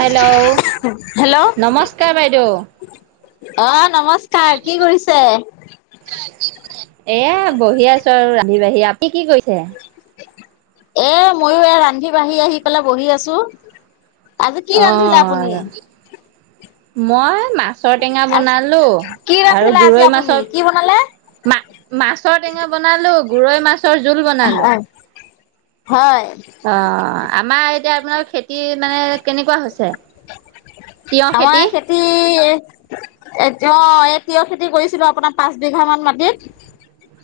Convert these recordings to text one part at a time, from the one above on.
Hello, নমস্কাৰ বাইদেউ। আহ, নমস্কাৰ কি কৰিছে। এইয়া বহি আছো আৰু ৰান্ধি বাঢ়ি আপুনি কি কৰিছে। এ মইো এ ৰান্ধি বাঢ়ি আহি পেলাই বহি আছো। আজি কি অ ৰান্ধিলে আপুনি? মই মাছৰ টেঙা আজ বনালো কি আৰু ৰান্ধিলে আজি গৰৈ আপুনি মাছৰ কি বনালে? মা মাছৰ টেঙা বনালো গৰৈ মাছৰ জোল বনালো। হয় অ', আমাৰ এতিয়া আপোনাৰ খেতি মানে কেনেকুৱা হৈছে? আমাৰ খেতি এটো এ তিয়হ খেতি কৰিছিলো আপোনাৰ পাঁচ বিঘা মান মাটিত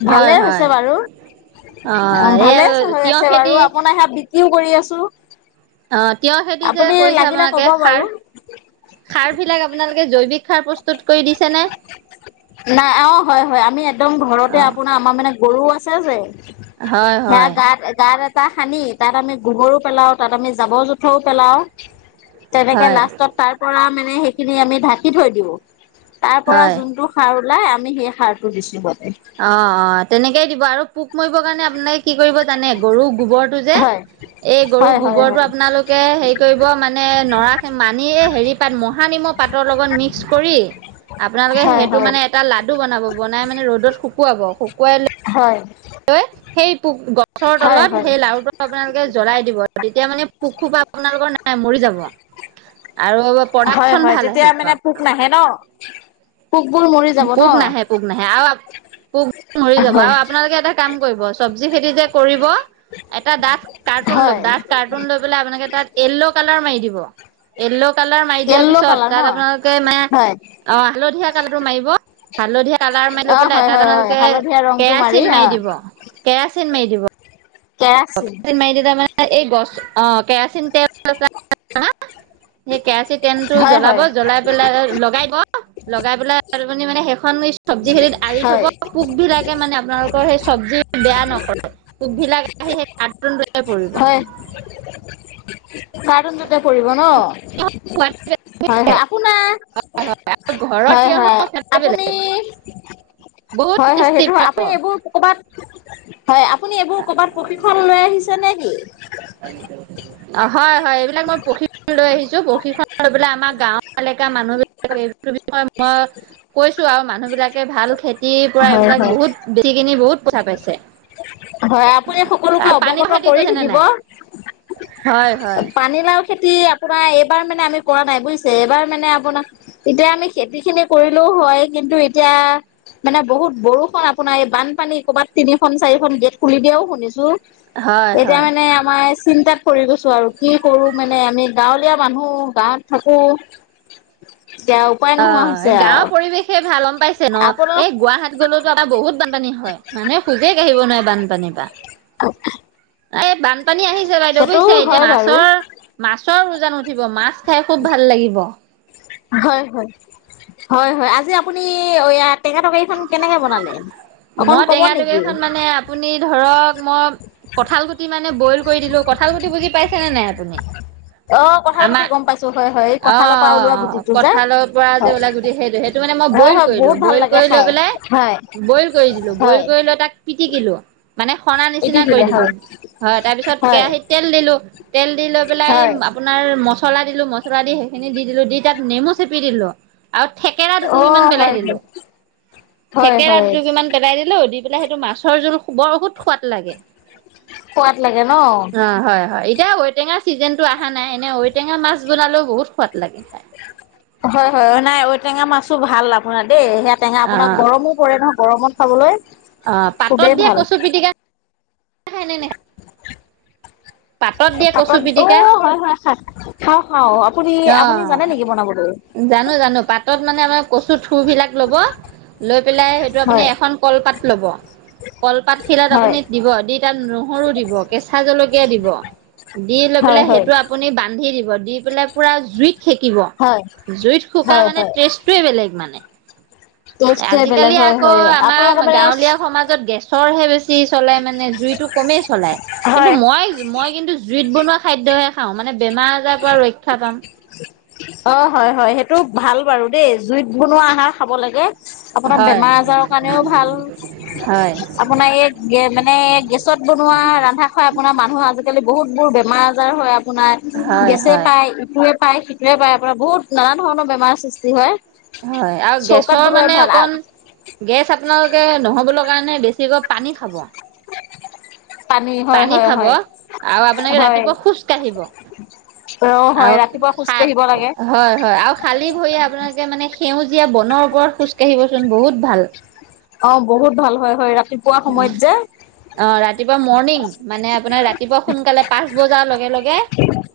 হয় ভালে হয় হৈছে বাৰু অ', এই ভালে হৈ তিয়হ আছে খেতি বাৰু আপোনাৰ সে ক কৰি আছো। অ', তিয়ঁহ খেতি যে আপুনি কৈছে লাগিলে আপোনালোকে ক'ব সাৰ বাৰু। সাৰ বিলাক আপোনালোকে জৈৱিক সাৰ প্ৰস্তুত কৰি দিছেনে নাই অ', হয় হয় আমি একদম ঘৰতে অ আপোনাৰ আমাৰ মানে গৰু আছে যে হয় সেয়া হয় গাত গাত তাহ সানি তাত আমি গোবৰো পেলাও তাত আমি জাবৰ জোথৰও পেলাওঁ। তেনেকে হয় লাষ্টত তাৰ পৰা মানে সেইখিনি আমি ঢাকি থৈ দিওঁ। তাৰ পৰা হয় যোনটো সাৰ ওলাই আমি সেই সাৰটো দিছো গ অ', অ', তেনেকেই দিব আৰু পোক মৰিব কাৰণে আপোনাকে কি কৰিব জানে গৰু গোবৰটো যে হয় এই গৰু হয় হয় গোবৰটো আপোনালোকে হেৰি কৰিব মানে নৰা মানে এই হেৰি পাত মহা নিম ম পাতৰ লগত মিক্স কৰি আপোনালোকে হয় সেইটো হয় মানে এটা লাড়ু বনাব বনাই মানে ৰ'দত শুকুৱাই ল'। হয় হয় লৈ সেই পোক গছৰ হয় তলত হয় সেই লাৰুটো আপোনালোকে জ্বলাই দিব তেতিয়া মানে পোক খোপা। আপোনালোকৰ নাই মৰি যাব। আৰু হয় প্ৰডাকচন হয় ভাল তেতিয়া আহিব মানে পোক আপোনালোকৰ। নাহে ন পোকবোৰ মৰি যাব ন পোক নাহে পোক নাহে আৰু পোক মৰি যাব হয় আৰু আপোনালোকে এটা কাম কৰিব চব্জি খেতি যে কৰিব এটা ডাঠ কাৰৰ্টোন লওক হয় ডাঠ কাৰটোন লৈ বেলে আপোনালোকে টাত য়েল্ল কালাৰ মাৰি দিব। কালাৰ মাৰি দিয়াৰ য়েল্ল' পিছত কালাৰ ন তাত আপোনালোকে মানে হয় অ', হালধীয়া কালাৰটো মাৰিব। হালধীয়া কালাৰ মাৰি লৈ অ পেলাই হয় তাত হয় হয় আপোনালোকে হালধীয়া ৰংটো কেৰাচিন অ মাৰি দিব কেৰাচিন মাৰি দিব। কেৰাচিন। মাৰি দিলে মানে এই গছ অ', কেৰাচিন তেল আ হা [unintelligible] কেৰাচীন তেলটো হয় জ্বলাব হয় জ্বলাই পেলাই লগাই লগাই পেলাই তপ মানে শেষ খন চব্জি খেতিত আৰি থ'ব। হয় পোক বিলাকে মানে আপোনালোকৰ সেই চব্জি বেয়া নকৰে। পোক িলা আহি সেই কাৰ্টুনটো পৰিব কাৰ্টুনটোতে পৰিব ন হয় হয় আপোোনাৰ ঘৰত হয় তিয়হৰ হয় সোৱাদে আপুনি বেলেগ বহুত হয় হয় টেষ্টি সেইটো হয় পাব আপুনি এইবোৰ কৰবাত হয় আপুনি এইবোৰ কৰবাত কপি ফল লৈ আহিছে নেকি অ' হয় হয় এইবিলাক মই পঢ়ি লৈ আহিছো প্ৰশিক্ষণ লৈলে আমাৰ গাঁও এলেকা মানুহ বিলাক এই বিষয়ে মই কৈছো আৰু মানুহ বিলাকে ভাল খেতিৰ পৰা হয় এইবিলাক হয় বহুত বেচি কিনি বহুত পইথাা পাইছে হয় আপুনি সকলোকে আৰু পানীৰ অৱগত খেতি কৰি কৰিছে নে থাকিব নাই হয় হয় পানীলাও খেতি আপোনাৰ এইবাৰ মানে আমি কৰা নাই বুজিছে এইবাৰ মানে আপোনাৰ এতিয়া আমি খেতি খিনি কৰিলো হয় কিন্তু এতিয়া মানে বহুত বৰষুণ আপোনাৰ এই বানপানী ক'বাত তিনিখন চাৰিখন গেট খুলি দিয়াও শুনিছো হয় এতিয়া হয় মানে আমাৰ চিন্তাত পৰি গৈছো আৰু কি কৰো মানে আমি গাঁৱলীয়া মানুহ গাঁৱত থাকো এতিয়া উপায় নোহোৱা অ', হৈছে গাঁৱৰ আৰু পৰিৱেশে ভাল গম পাইছে ন। আপোনাৰ এই গুৱাহাট গ'লতো এটা বহুত বানপানী হয়। মানে খোজে কাঢ়িব নোৱাই বানপানীত অ' এই বানপানী আহিছে বাইদেউ বুজিছে এতিয়া বাৰু মাছৰ মাছৰ উজান উ মাছ খাই খুব ভাল লাগিব হয় হয় হয় হয় আজি আপুনিয়া টেঙা তৰকাৰীখন কেনেকে বনালে অকন মই কব নেকি টেঙাটকেইখন মানে আপুনি ধৰক মই কঁঠাল গুটি মানে বইল কৰি দিলো কঁঠাল গুটি বুজি পাইছেনেে নাই আপুনি অ কঁঠাল গুটি আমাৰ গম পাইছো হয় হয় এই অ অ কঁঠালৰ পৰা ওলোৱা অ গুটিটো যে কঠালৰ পৰা যে হয় ওলাই গোট সেইটোহে ম ব হয় হয় বহুত ভাল লাগে খাই হয় ব ব দিলোঁ। বইল হয় কৰি লৈ তাক পিটিকিলো। মানে সনা নিচিনা কৰি পিটিকিলে দিলোঁ। হয় হয় তাৰপিছত হয় কেৰাহিতত তেল দিলো তেল দি লৈ পেলাই হয় আপোনাৰ মলা মচলা দিলো মছলা দি সেইখিনি দি দিলো দি তাত নেমু চেপি দিলো আৰু থেকেৰা অ দু-টোপিমান পেলাই হয় হয় দিলোঁ। হয় থেকেৰা হয় টো কিমান পেলাই দিলোঁ। দি পেলাই সেইটো মাছৰ জোল, বহুত সোৱাদ লাগে। সোৱাদ লাগে ন? অ হয় হয় এতিয়া ঔটেঙাৰ ছিজনটো অহা নাই এনে ঔটেঙা মাছ বনালেও বহুত সোৱাদ লাগে খাই হয় হয় নাই ঔটেঙা মাছো ভাল আপোনাৰ দেই সেয়া টেঙা আপোনাক অ গৰমো পৰে নহয় গৰমত খাবলৈ অ' পাতত খুবেই দিয়া ভাল কচু পিটিকা খ ন নাই পাপত। অ', পিটিকা হয় হয় খাত। খাওঁ খাওঁ। পুনি অ আপুনি জানে নেকি বনাবলৈ? তত মানে অলপ কচু থুৰ বিলাক ল'ব। লৈ পেলাই সেইটো আপুনি হয় এখন কলপাত ল'ব। কলপাত খিলাত হয় আপুনি দিব দি তাত নহৰু দিব কেঁ জ দিব দি লৈ হয় পেলাই হয় সেইটো আপুনি বান্ধি দিব দি পেলাই পুৰা জুই শেকিব হয় জুইত শুকা হয় মানে টেষ্টটোৱে বেলেগ মানে ন আজিকালি আকৌ আমাৰ গাঁৱলীয়া সমাজত গেছৰহে বেছি চলে মানে জুইটো কমেই চলাই। কিন্তু হয় মই মই কিন্তু জুইত বনোৱা খাদ্যয়ে খাওঁ মানে বেমাৰ আজাৰ পৰা ৰক্ষা পাম অ' হয় হয় সেইটো ভাল বাৰু দেই জুইত বনোৱা আহাৰ খাব লাগে আপোনাৰ হয় বেমাৰ আজাৰৰ কাৰণেও ভাল হয় আপোনাৰ এই মানে গেছত বনোৱা ৰন্ধা খোৱা আপোনাৰ মানুহ আজিকালি বহুত বহুত বোৰ বেমাৰ আজাৰ হয় আপোনাৰ হয় গেছে হয় পায় ইটোয়ে পায় ইটোৱেই পাই। আপোনাৰ বহুত নানান ধৰণৰ বেমাৰ সৃষ্টি হয় হয় আৰু চৌকাত গেছৰ বনোৱাই মানে ভাল অকন গেছ আপোনালোকে নহ'ব লগা কাৰণে বেছিকৈ পানী খাব [unintelligible] হয় পানী হয় খাব হয় আৰু আপোনালোকে হয় ৰাতিপুৱা খোজ কাঢ়িব। অ হয় আৰু ৰাতিপুৱা খোজ কাঢ়িব লাগে হয়, হয় আৰু খালি ভৰি আপোনালোকে মানে সেউজীয়া যেতিয়া বনৰ ওপৰত খোজ কাঢ়িব চোন বহুত ভাল অহ, বহুত ভাল হয়, হয় ৰাতিপুৱা সময়ত যে অ ৰাতিপুৱা মৰ্ণিং মানে আপোনাৰ ৰাতিপুৱা সোনকালে পাঁচ বজাৰ লগে লগে লগে, লগে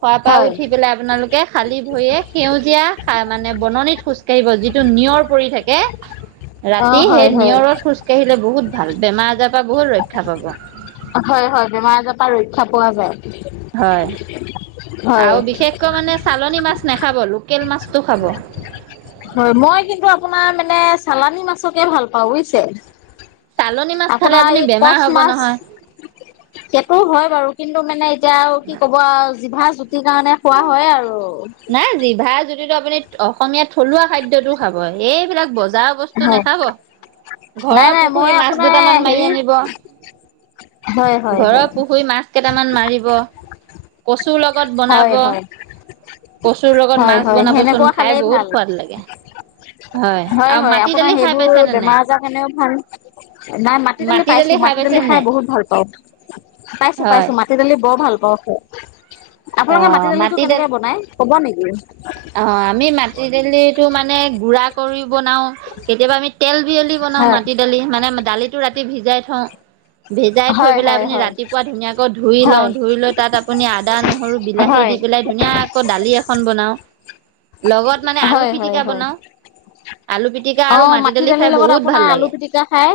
শোৱাৰ পৰা হয় উঠি পেলাই আপোনালোকে খালী ভৰিয়ে সেউজীয়া মানে বননিত খোজ কঢ়িব যিটো মানে নিয়ৰ পৰি থাকে অ ৰাতি হয় সেই হয় নিয়ৰত খোজ কাঢ়িলে বহুত ভাল বেমাৰ আজাৰ পৰা বহুত ৰক্ষা পাব হয়, হয় বেমাৰ আজাৰ পৰা ৰক্ষা পোৱা যায়। হয়, হয় আৰু বিশেষকৈ মানে চালানী মাছ নাখাব লোকেল মাছটো খাব। হয়, মই কিন্তু আপোনাৰ মানে চালানী মাছকে ভাল পাওঁ বুজছে। চালনী মাছ খালে আপোনাৰ আপুনি এই বেমাৰ ক'চ হ'ব মাছ নহয় সেইটো হয় বাৰু কিন্তু মানে এতিয়া আৰু কি ক'ব জিভা জুতিৰ কাৰণে খোৱা হয় আৰু যটো আপুনি অসমীয়া থলুৱা খাদ্য টো খাব এইবিলাক বস্তু যা বস্তু নাখাব নাই ঘৰৰ নাই পুখুৰী মই মাছ আপোনাৰ দুটামান মাৰি হেৰি আনিব হয় হয় ঘৰৰ হয় পুখুৰী মাছ কেইটামান মাৰিব কচুৰ লগত বনাব হয় হয় কচুৰ লগত হয় মাছ হয় বনাবচোন সেনেকুৱা খাই খালেই ভাল বহুত সোৱাদ লাগে হয়, আৰু হয় মাটি আপোনাৰ দালি খাই সেইবোৰ পাইছে নে বেমাৰ নাই আজাৰৰ কাৰণেও ভাল নাই মাটি দালি পাইছো। মাটি দালি খাই বহুত ভাল পাওঁ। পাইছো, হয় পাইছো মাটি দালি বৰ ভাল পাওঁ। অহ, আপোনালোকে মাটি অ দালিটো কেনেকে বনাই ক'ব নেকি অহ, আমি মাটি দালিটো মানে গুড়া কৰি বনাও কেতিয়াবা আমি তেল বিয়লি বনাও হয় মাটি দালি মানে দালিটো ৰাতি ভিজাই থওঁ ভিজাই থৈ হয় পেলাই হয় আপুনি হয় ৰাতিপুৱা ধুনীয়াকৈ ধুই লওঁ হয় ধুই লৈ তাত আপুনি আদা নহৰু বিলাহী দি হয় দি পেলাই ধুনীয়া আকৌ দালি এখন বনাও লগত মানে আলু পিটিকা বনাও আলু পিটিকা আৰু অহ, মাটি দালি -দালিৰ খাই লগত বহুত ভাল আপোনাৰ আলু লাগে। পিটিকা খাই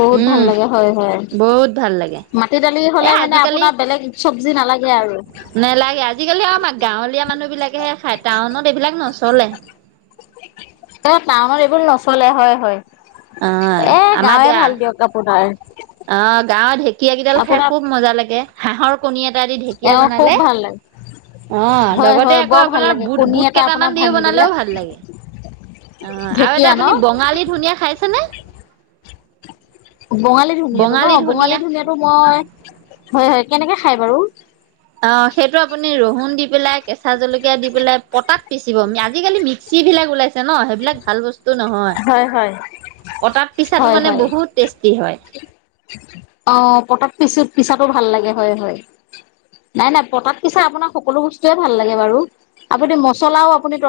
বহুত ভাল উম, লাগে হয়, হয় বহুত ভাল লাগে। মাটি -দালি এ হলে মানে আজিকালি আপোনাৰ বেলেগ চবজি নালাগে। আৰু নেলাগে আজিকালি আৰু আমাৰ গাঁৱলীয়া মানুহ। বিলাকেহে খাই টাউনত এইবিলাক নচলে টাউনত এইবোৰ নচলে হয়, হয় অ', এ গাঁৱে ভাল দিয়ক কাপোৰ তাৰ অহ, গাঁৱৰ ঢেঁকীয়া কেইডাল খাই খুব মজা লাগে হাঁহৰ কণী এটা দি এ ঢেঁকীয়া খুব বনালে ভাল লাগে অহ, হয় লগতে হয় আকৌ বৰ ভাল আপোনাৰ লাগে বুট, কণী বুট এটা আপোনাৰ কেইটামান দিও ভাঙি দিলে বনালেও ভাল লাগে। অহ, আৰু ঢেকীয়া এটা আপুনি ন বঙালী ধনীয়া খাইছেনে বঙালী ধনিয়া টো ন বঙালী ধনিয়াটো মই হয়, হয় কেনেকে খাই বাৰু? অ', সেইটো আপুনি ৰহুন দি পেলাই কেঁচা জলকীয়া দি পেলাই পতাত পিচিব আজিকালি মিক্সিত বিলাক ওলাইছে ন সেইবিলাক ভাল বস্তু। বস্তু নহয় হয় হয় পটাত পিছাটো হয় মানে বহুত টেষ্টি হয় অহ, পটাত পিছাটো ভাল লাগে হয় হয় নাই নাই। পতাত পিচা আপোনাৰ সকলো বস্তুয়ে ভাল লাগে বাৰু। আপুনি মচলাও আপুনি প